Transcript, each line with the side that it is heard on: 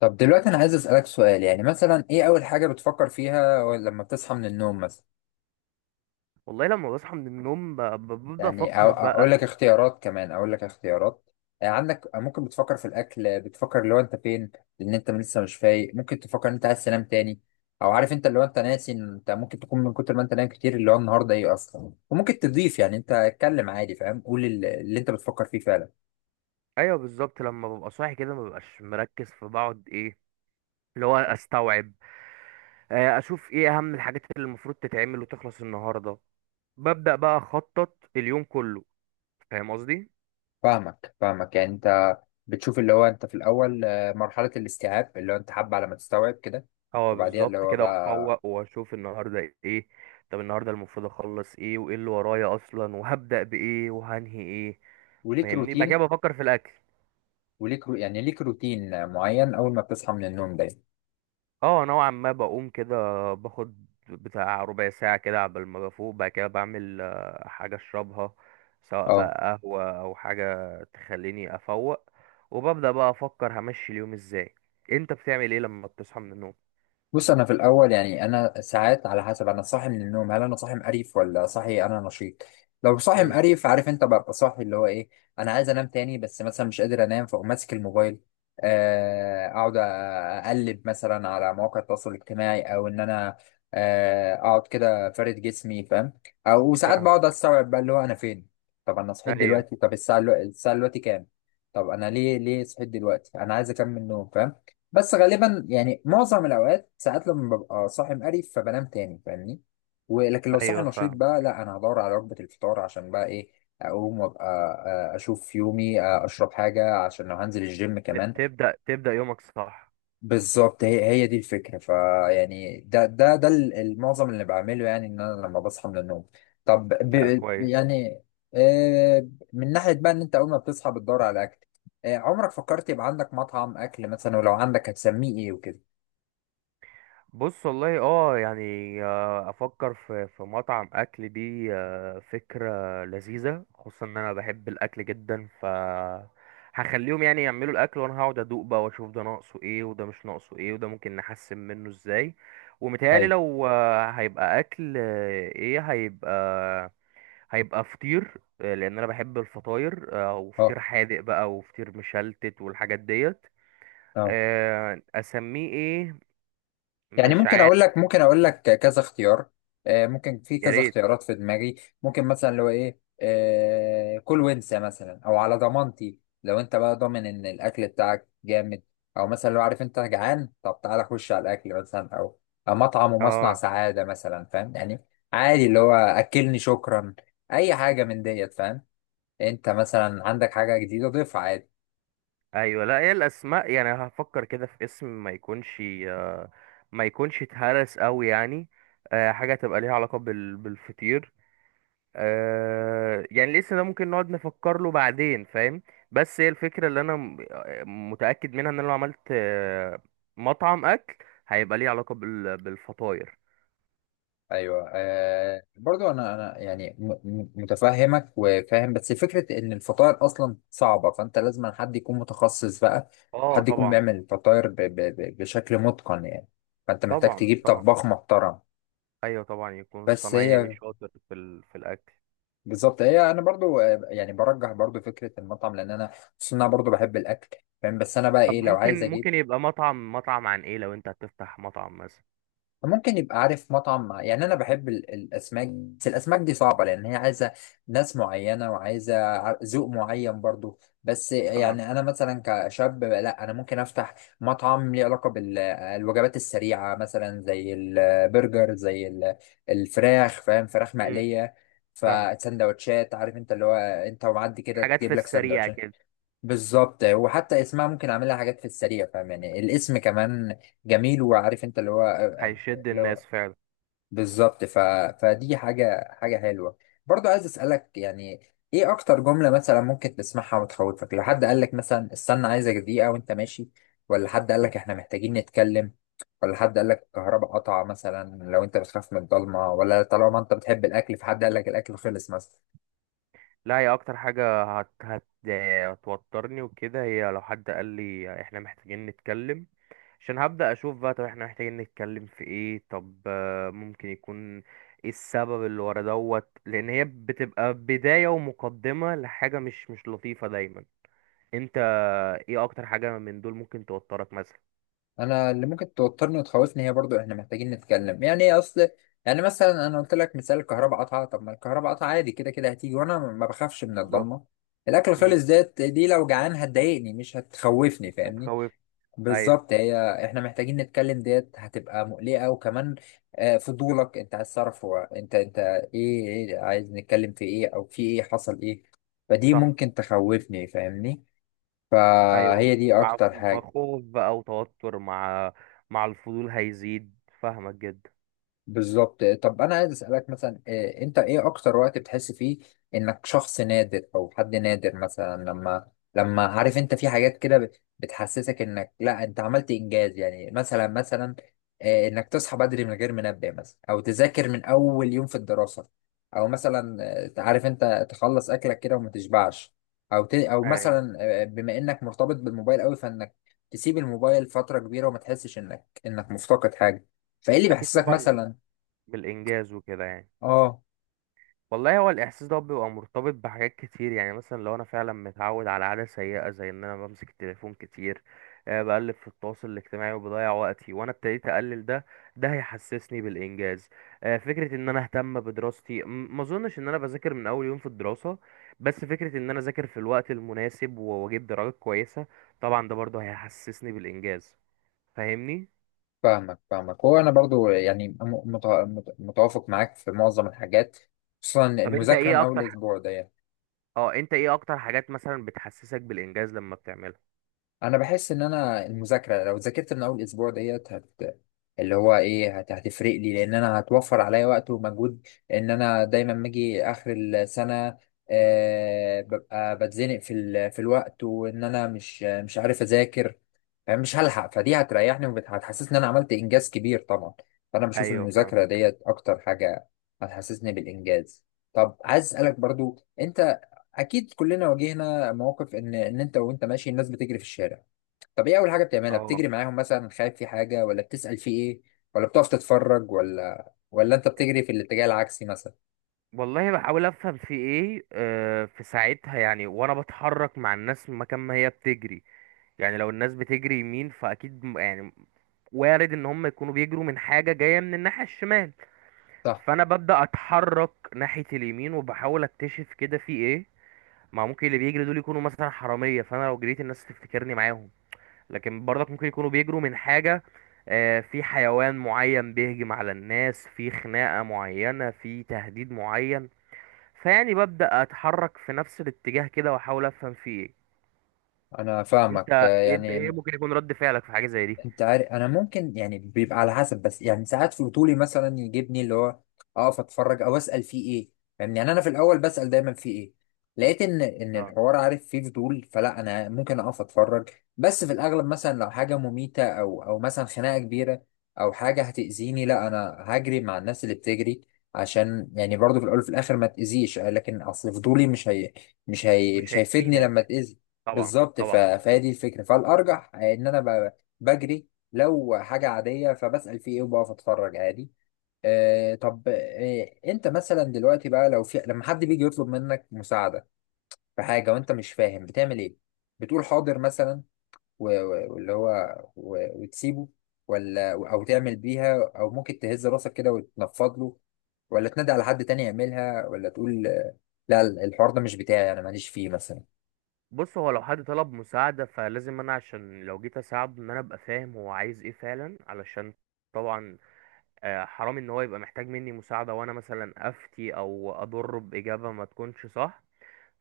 left: طب دلوقتي انا عايز اسالك سؤال، يعني مثلا ايه اول حاجه بتفكر فيها لما بتصحى من النوم مثلا؟
right: والله لما بصحى من النوم ببدأ
left: يعني
right: أفكر
left: اقول
right: بقى.
left: لك اختيارات، كمان اقول لك اختيارات. يعني عندك ممكن بتفكر في الاكل، بتفكر لو انت فين. لان انت لسه مش فايق ممكن تفكر ان انت عايز تنام تاني. او عارف انت اللي هو انت ناسي إن انت ممكن تكون من كتر ما انت نايم كتير اللي هو النهارده ايه اصلا. وممكن تضيف، يعني انت اتكلم عادي، فاهم؟ قول اللي انت بتفكر فيه فعلا.
right: أيوه بالظبط، لما ببقى صاحي كده مببقاش مركز، فبقعد إيه اللي هو أستوعب. أشوف إيه أهم الحاجات اللي المفروض تتعمل وتخلص النهاردة. ببدأ بقى أخطط اليوم كله. فاهم قصدي؟
left: فاهمك يعني انت بتشوف اللي هو انت في الاول، مرحله الاستيعاب اللي هو انت حابه على ما تستوعب كده.
right: اه
left: وبعديها اللي
right: بالظبط
left: هو
right: كده،
left: بقى،
right: وأفوق وأشوف النهاردة إيه. طب النهاردة المفروض أخلص إيه، وإيه اللي ورايا أصلا، وهبدأ بإيه وهنهي إيه.
left: وليك
right: فاهمني؟ بعد كده
left: روتين.
right: بفكر في الأكل.
left: يعني ليك روتين معين اول ما بتصحى من النوم ده.
right: اه نوعا ما بقوم كده، باخد بتاع ربع ساعة كده عبال ما بفوق، بعد كده بعمل حاجة اشربها سواء
left: اه.
right: بقى قهوة او حاجة تخليني افوق. وببدأ بقى افكر همشي اليوم ازاي. انت بتعمل ايه لما بتصحى من النوم؟
left: بص انا في الاول يعني انا ساعات على حسب انا صاحي من النوم، هل انا صاحي مقريف ولا صاحي انا نشيط. لو صاحي
right: امم.
left: مقريف عارف انت، ببقى صاحي اللي هو ايه، انا عايز انام تاني بس مثلا مش قادر انام، فاقوم ماسك الموبايل. اقعد اقلب مثلا على مواقع التواصل الاجتماعي، او ان انا اقعد كده فارد جسمي، فاهم؟ او وساعات بقعد
right: فاهمك.
left: استوعب بقى اللي هو انا فين. طب انا صحيت
right: ايوه.
left: دلوقتي، طب الساعه الساعه دلوقتي كام؟ طب انا ليه صحيت دلوقتي، انا عايز اكمل نوم، فاهم؟ بس غالبا يعني معظم الاوقات ساعات لما ببقى صاحي مقرف فبنام تاني، فاهمني؟ ولكن لو صاحي
right: ايوه
left: نشيط
right: فاهم.
left: بقى لا، انا هدور على وجبة الفطار عشان بقى ايه، اقوم وابقى اشوف يومي، اشرب حاجة عشان لو هنزل الجيم
right: ت-
left: كمان.
right: تبدأ تبدأ يومك، صح.
left: بالظبط، هي دي الفكرة. فيعني ده المعظم اللي بعمله يعني ان انا لما بصحى من النوم. طب
right: لا كويس.
left: يعني آه، من ناحية بقى ان انت اول ما بتصحى بتدور على اكل، عمرك فكرت يبقى عندك مطعم اكل مثلا، ولو عندك هتسميه ايه وكده؟
right: بص والله اه، يعني افكر في مطعم اكل، دي فكره لذيذه، خصوصا ان انا بحب الاكل جدا. ف هخليهم يعني يعملوا الاكل وانا هقعد ادوق بقى، واشوف ده ناقصه ايه وده مش ناقصه ايه وده ممكن نحسن منه ازاي. ومتهيألي لو هيبقى اكل، ايه هيبقى، هيبقى فطير. لان انا بحب الفطاير،
left: اه.
right: وفطير حادق بقى وفطير مشلتت والحاجات ديت.
left: اه
right: اسميه ايه؟
left: يعني،
right: مش
left: ممكن اقول
right: عارف.
left: لك، ممكن اقول لك كذا اختيار، ممكن في
right: يا
left: كذا
right: ريت.
left: اختيارات في دماغي. ممكن مثلا لو ايه كل وانسى مثلا، او على ضمانتي لو انت بقى ضامن ان الاكل بتاعك جامد، او مثلا لو عارف انت جعان طب تعالى خش على الاكل مثلا، او أو مطعم ومصنع
right: اه.
left: سعادة مثلا، فاهم يعني؟ عادي اللي هو اكلني شكرا، اي حاجة من ديت، فاهم؟ انت مثلا عندك حاجة جديدة ضيفها عادي.
right: ايوه لا، هي الاسماء يعني هفكر كده في اسم ما يكونش، آه، ما يكونش اتهرس قوي يعني. حاجه تبقى ليها علاقه بالفطير. يعني الاسم ده ممكن نقعد نفكر له بعدين، فاهم. بس هي الفكره اللي انا متاكد منها ان انا لو عملت مطعم اكل، هيبقى ليه علاقه بالفطاير.
left: ايوه آه، برضو انا انا يعني متفهمك وفاهم، بس فكره ان الفطاير اصلا صعبه، فانت لازم حد يكون متخصص بقى،
right: اه
left: حد يكون
right: طبعا.
left: بيعمل الفطاير ب ب ب بشكل متقن يعني، فانت محتاج
right: طبعا
left: تجيب
right: طبعا.
left: طباخ محترم.
right: ايوه طبعا، يكون
left: بس
right: صنايعي
left: هي،
right: شاطر في في الاكل.
left: بالظبط هي، انا برضو يعني برجح برضو فكره المطعم، لان انا خصوصا انا برضو بحب الاكل، فاهم؟ بس انا بقى
right: طب
left: ايه لو عايز
right: ممكن،
left: اجيب،
right: يبقى مطعم، عن ايه لو انت هتفتح مطعم مثلا.
left: ممكن يبقى عارف مطعم يعني انا بحب الاسماك، بس الاسماك دي صعبه لان هي عايزه ناس معينه، وعايزه ذوق معين برضو. بس
right: اه.
left: يعني انا مثلا كشاب، لا انا ممكن افتح مطعم ليه علاقه بالوجبات السريعه مثلا زي البرجر، زي الفراخ، فاهم؟ فراخ
right: امم.
left: مقليه،
right: فاهم.
left: فسندوتشات، عارف انت اللي هو انت ومعدي كده
right: حاجات
left: تجيب
right: في
left: لك
right: السريع
left: سندوتشات.
right: كده.
left: بالظبط، وحتى اسمها ممكن اعملها حاجات في السريع، فاهم يعني؟ الاسم كمان جميل، وعارف انت اللي
right: هيشد
left: هو،
right: الناس فعلا.
left: بالظبط. ف... فدي حاجة حلوة. برضو عايز أسألك يعني، إيه أكتر جملة مثلا ممكن تسمعها وتخوفك؟ لو حد قالك مثلا استنى عايزك دقيقة وأنت ماشي، ولا حد قالك إحنا محتاجين نتكلم، ولا حد قالك الكهرباء قطع مثلا لو أنت بتخاف من الضلمة، ولا طالما أنت بتحب الأكل فحد قالك الأكل خلص مثلا.
right: لا هي اكتر حاجة هت هت هتوترني وكده، هي لو حد قال لي احنا محتاجين نتكلم. عشان هبدأ اشوف بقى، طب احنا محتاجين نتكلم في ايه، طب ممكن يكون ايه السبب اللي ورا دوت، لان هي بتبقى بداية ومقدمة لحاجة مش لطيفة دايما. انت ايه اكتر حاجة من دول ممكن توترك مثلا؟
left: انا اللي ممكن توترني وتخوفني هي برضو احنا محتاجين نتكلم، يعني ايه اصل؟ يعني مثلا انا قلت لك مثال الكهرباء قطعه، طب ما الكهرباء قطعه عادي كده كده هتيجي، وانا ما بخافش من
right: بالظبط.
left: الضلمه. الاكل خالص ديت دي لو جعان هتضايقني مش هتخوفني،
right: مش
left: فاهمني؟
right: هتخوف. ايوه
left: بالظبط هي، احنا محتاجين نتكلم ديت هتبقى مقلقة، وكمان فضولك انت عايز تعرف هو انت، انت ايه ايه عايز نتكلم في ايه، او في ايه، حصل ايه، فدي
right: صح.
left: ممكن تخوفني، فاهمني؟
right: ايوه،
left: فهي دي
right: مع
left: اكتر حاجة.
right: خوف بقى وتوتر، مع الفضول هيزيد. فاهمك جدا.
left: بالظبط. طب انا عايز اسالك مثلا انت ايه اكتر وقت بتحس فيه انك شخص نادر او حد نادر مثلا؟ لما عارف انت في حاجات كده بتحسسك انك لا انت عملت انجاز، يعني مثلا انك تصحى بدري من غير منبه مثلا، او تذاكر من اول يوم في الدراسة، او مثلا عارف انت تخلص اكلك كده وما تشبعش، او او
right: ايوه
left: مثلا بما انك مرتبط بالموبايل قوي فانك تسيب الموبايل فترة كبيرة وما تحسش انك مفتقد حاجة، فايه اللي
right: اكيد
left: بيحسسك
right: طبعا،
left: مثلا؟
right: بالانجاز وكده يعني.
left: اه.
right: والله هو الاحساس ده بيبقى مرتبط بحاجات كتير. يعني مثلا لو انا فعلا متعود على عاده سيئه زي ان انا بمسك التليفون كتير، بقلب في التواصل الاجتماعي وبضيع وقتي، وانا ابتديت اقلل ده، ده هيحسسني بالانجاز. فكره ان انا اهتم بدراستي، ما اظنش ان انا بذاكر من اول يوم في الدراسه، بس فكره ان انا اذاكر في الوقت المناسب واجيب درجات كويسه، طبعا ده برضه هيحسسني بالانجاز. فاهمني؟
left: فاهمك فاهمك، هو انا برضو يعني متوافق معاك في معظم الحاجات، خصوصا
right: طب انت
left: المذاكره من
right: ايه
left: اول
right: اكتر
left: اسبوع ده يعني.
right: اه انت ايه اكتر حاجات مثلا بتحسسك بالانجاز لما بتعملها؟
left: انا بحس ان انا المذاكره لو ذاكرت من اول اسبوع ديت هت، اللي هو ايه، هت... هتفرق لي، لان انا هتوفر عليا وقت ومجهود، ان انا دايما باجي اخر السنه، آه ببقى بتزنق في ال... في الوقت، وان انا مش عارف اذاكر، مش هلحق، فدي هتريحني وهتحسسني ان انا عملت انجاز كبير طبعا. فانا بشوف
right: ايوه فاهم.
left: المذاكره ديت اكتر حاجه هتحسسني بالانجاز. طب عايز اسالك برضو انت، اكيد كلنا واجهنا مواقف ان انت وانت ماشي الناس بتجري في الشارع، طب ايه اول حاجه بتعملها؟
right: اه
left: بتجري معاهم مثلا خايف في حاجه، ولا بتسال في ايه، ولا بتقف تتفرج، ولا انت بتجري في الاتجاه العكسي مثلا؟
right: والله بحاول افهم في ايه في ساعتها، يعني وانا بتحرك مع الناس مكان ما هي بتجري. يعني لو الناس بتجري يمين، فاكيد يعني وارد ان هم يكونوا بيجروا من حاجة جاية من الناحية الشمال.
left: صح.
right: فانا ببدأ اتحرك ناحية اليمين، وبحاول اكتشف كده في ايه. ما ممكن اللي بيجري دول يكونوا مثلا حرامية، فانا لو جريت الناس تفتكرني معاهم. لكن برضك ممكن يكونوا بيجروا من حاجة، في حيوان معين بيهجم على الناس، في خناقة معينة، في تهديد معين. فيعني ببدأ أتحرك في نفس الاتجاه كده وأحاول أفهم فيه إيه.
left: انا فاهمك
right: أنت إيه
left: يعني
right: ممكن يكون رد فعلك في حاجة زي دي؟
left: انت عارف انا ممكن، يعني بيبقى على حسب، بس يعني ساعات فضولي مثلا يجيبني اللي هو اقف اتفرج او اسال فيه ايه، فاهمني؟ يعني انا في الاول بسال دايما فيه ايه، لقيت ان
right: اه.
left: الحوار عارف فيه فضول فلا انا ممكن اقف اتفرج. بس في الاغلب مثلا لو حاجه مميته، او مثلا خناقه كبيره، او حاجه هتاذيني، لا انا هجري مع الناس اللي بتجري عشان يعني برضو في الاول وفي الاخر ما تاذيش، لكن اصل فضولي
right: مش
left: مش هيفيدني لما
right: هيفيدك.
left: تاذي.
right: طبعا
left: بالظبط. ف...
right: طبعا.
left: فهي دي الفكره، فالارجح ان انا بجري، لو حاجة عادية فبسأل في ايه وبقف اتفرج عادي. آه، طب آه انت مثلا دلوقتي بقى لو في، لما حد بيجي يطلب منك مساعدة في حاجة وانت مش فاهم، بتعمل ايه؟ بتقول حاضر مثلا واللي هو وتسيبه، ولا او تعمل بيها، او ممكن تهز راسك كده وتنفض له، ولا تنادي على حد تاني يعملها، ولا تقول لا الحوار ده مش بتاعي انا ماليش فيه مثلا؟
right: بص هو لو حد طلب مساعدة، فلازم أنا عشان لو جيت أساعده إن أنا أبقى فاهم هو عايز إيه فعلا، علشان طبعا حرام إن هو يبقى محتاج مني مساعدة وأنا مثلا أفتي أو أضره بإجابة ما تكونش صح.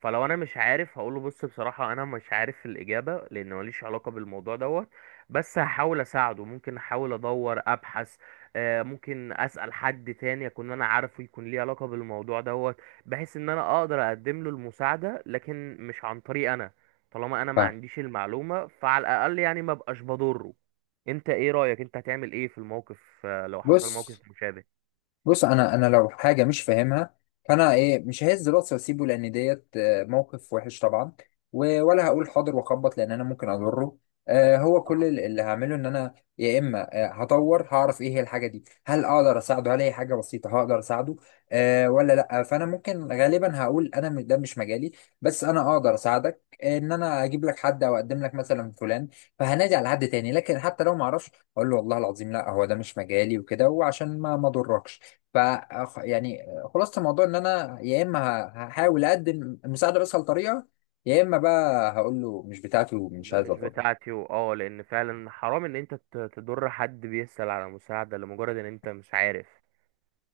right: فلو انا مش عارف هقوله بص بصراحة انا مش عارف الاجابة، لان ماليش علاقة بالموضوع دوت. بس هحاول اساعده، ممكن احاول ادور ابحث، ممكن اسأل حد تاني اكون انا عارفه يكون ليه علاقة بالموضوع دوت، بحيث ان انا اقدر اقدم له المساعدة، لكن مش عن طريق انا. طالما انا ما
left: فاهم.
right: عنديش المعلومة، فعلى الاقل يعني ما بقاش بضره. انت ايه رأيك، انت هتعمل ايه في الموقف لو حصل موقف
left: بص.
right: مشابه؟
left: بص انا، انا لو حاجه مش فاهمها فانا ايه، مش ههز راسي واسيبه لان ديت موقف وحش طبعا، ولا هقول حاضر واخبط لان انا ممكن اضره. هو كل اللي هعمله ان انا يا اما هطور هعرف ايه هي الحاجه دي، هل اقدر اساعده، هل هي حاجه بسيطه هقدر اساعده أه ولا لا، فانا ممكن غالبا هقول انا ده مش مجالي، بس انا اقدر اساعدك ان انا اجيب لك حد او اقدم لك مثلا فلان، فهنادي على حد تاني. لكن حتى لو ما اعرفش اقول له والله العظيم لا هو ده مش مجالي وكده، وعشان ما اضركش. ف، يعني، خلاصة الموضوع ان انا يا اما هحاول اقدم المساعدة بأسهل طريقة، يا اما بقى هقول له مش بتاعتي ومش عايز
right: مش
left: أطلب.
right: بتاعتي، واه لان فعلا حرام ان انت تضر حد بيسأل على مساعدة لمجرد ان انت مش عارف.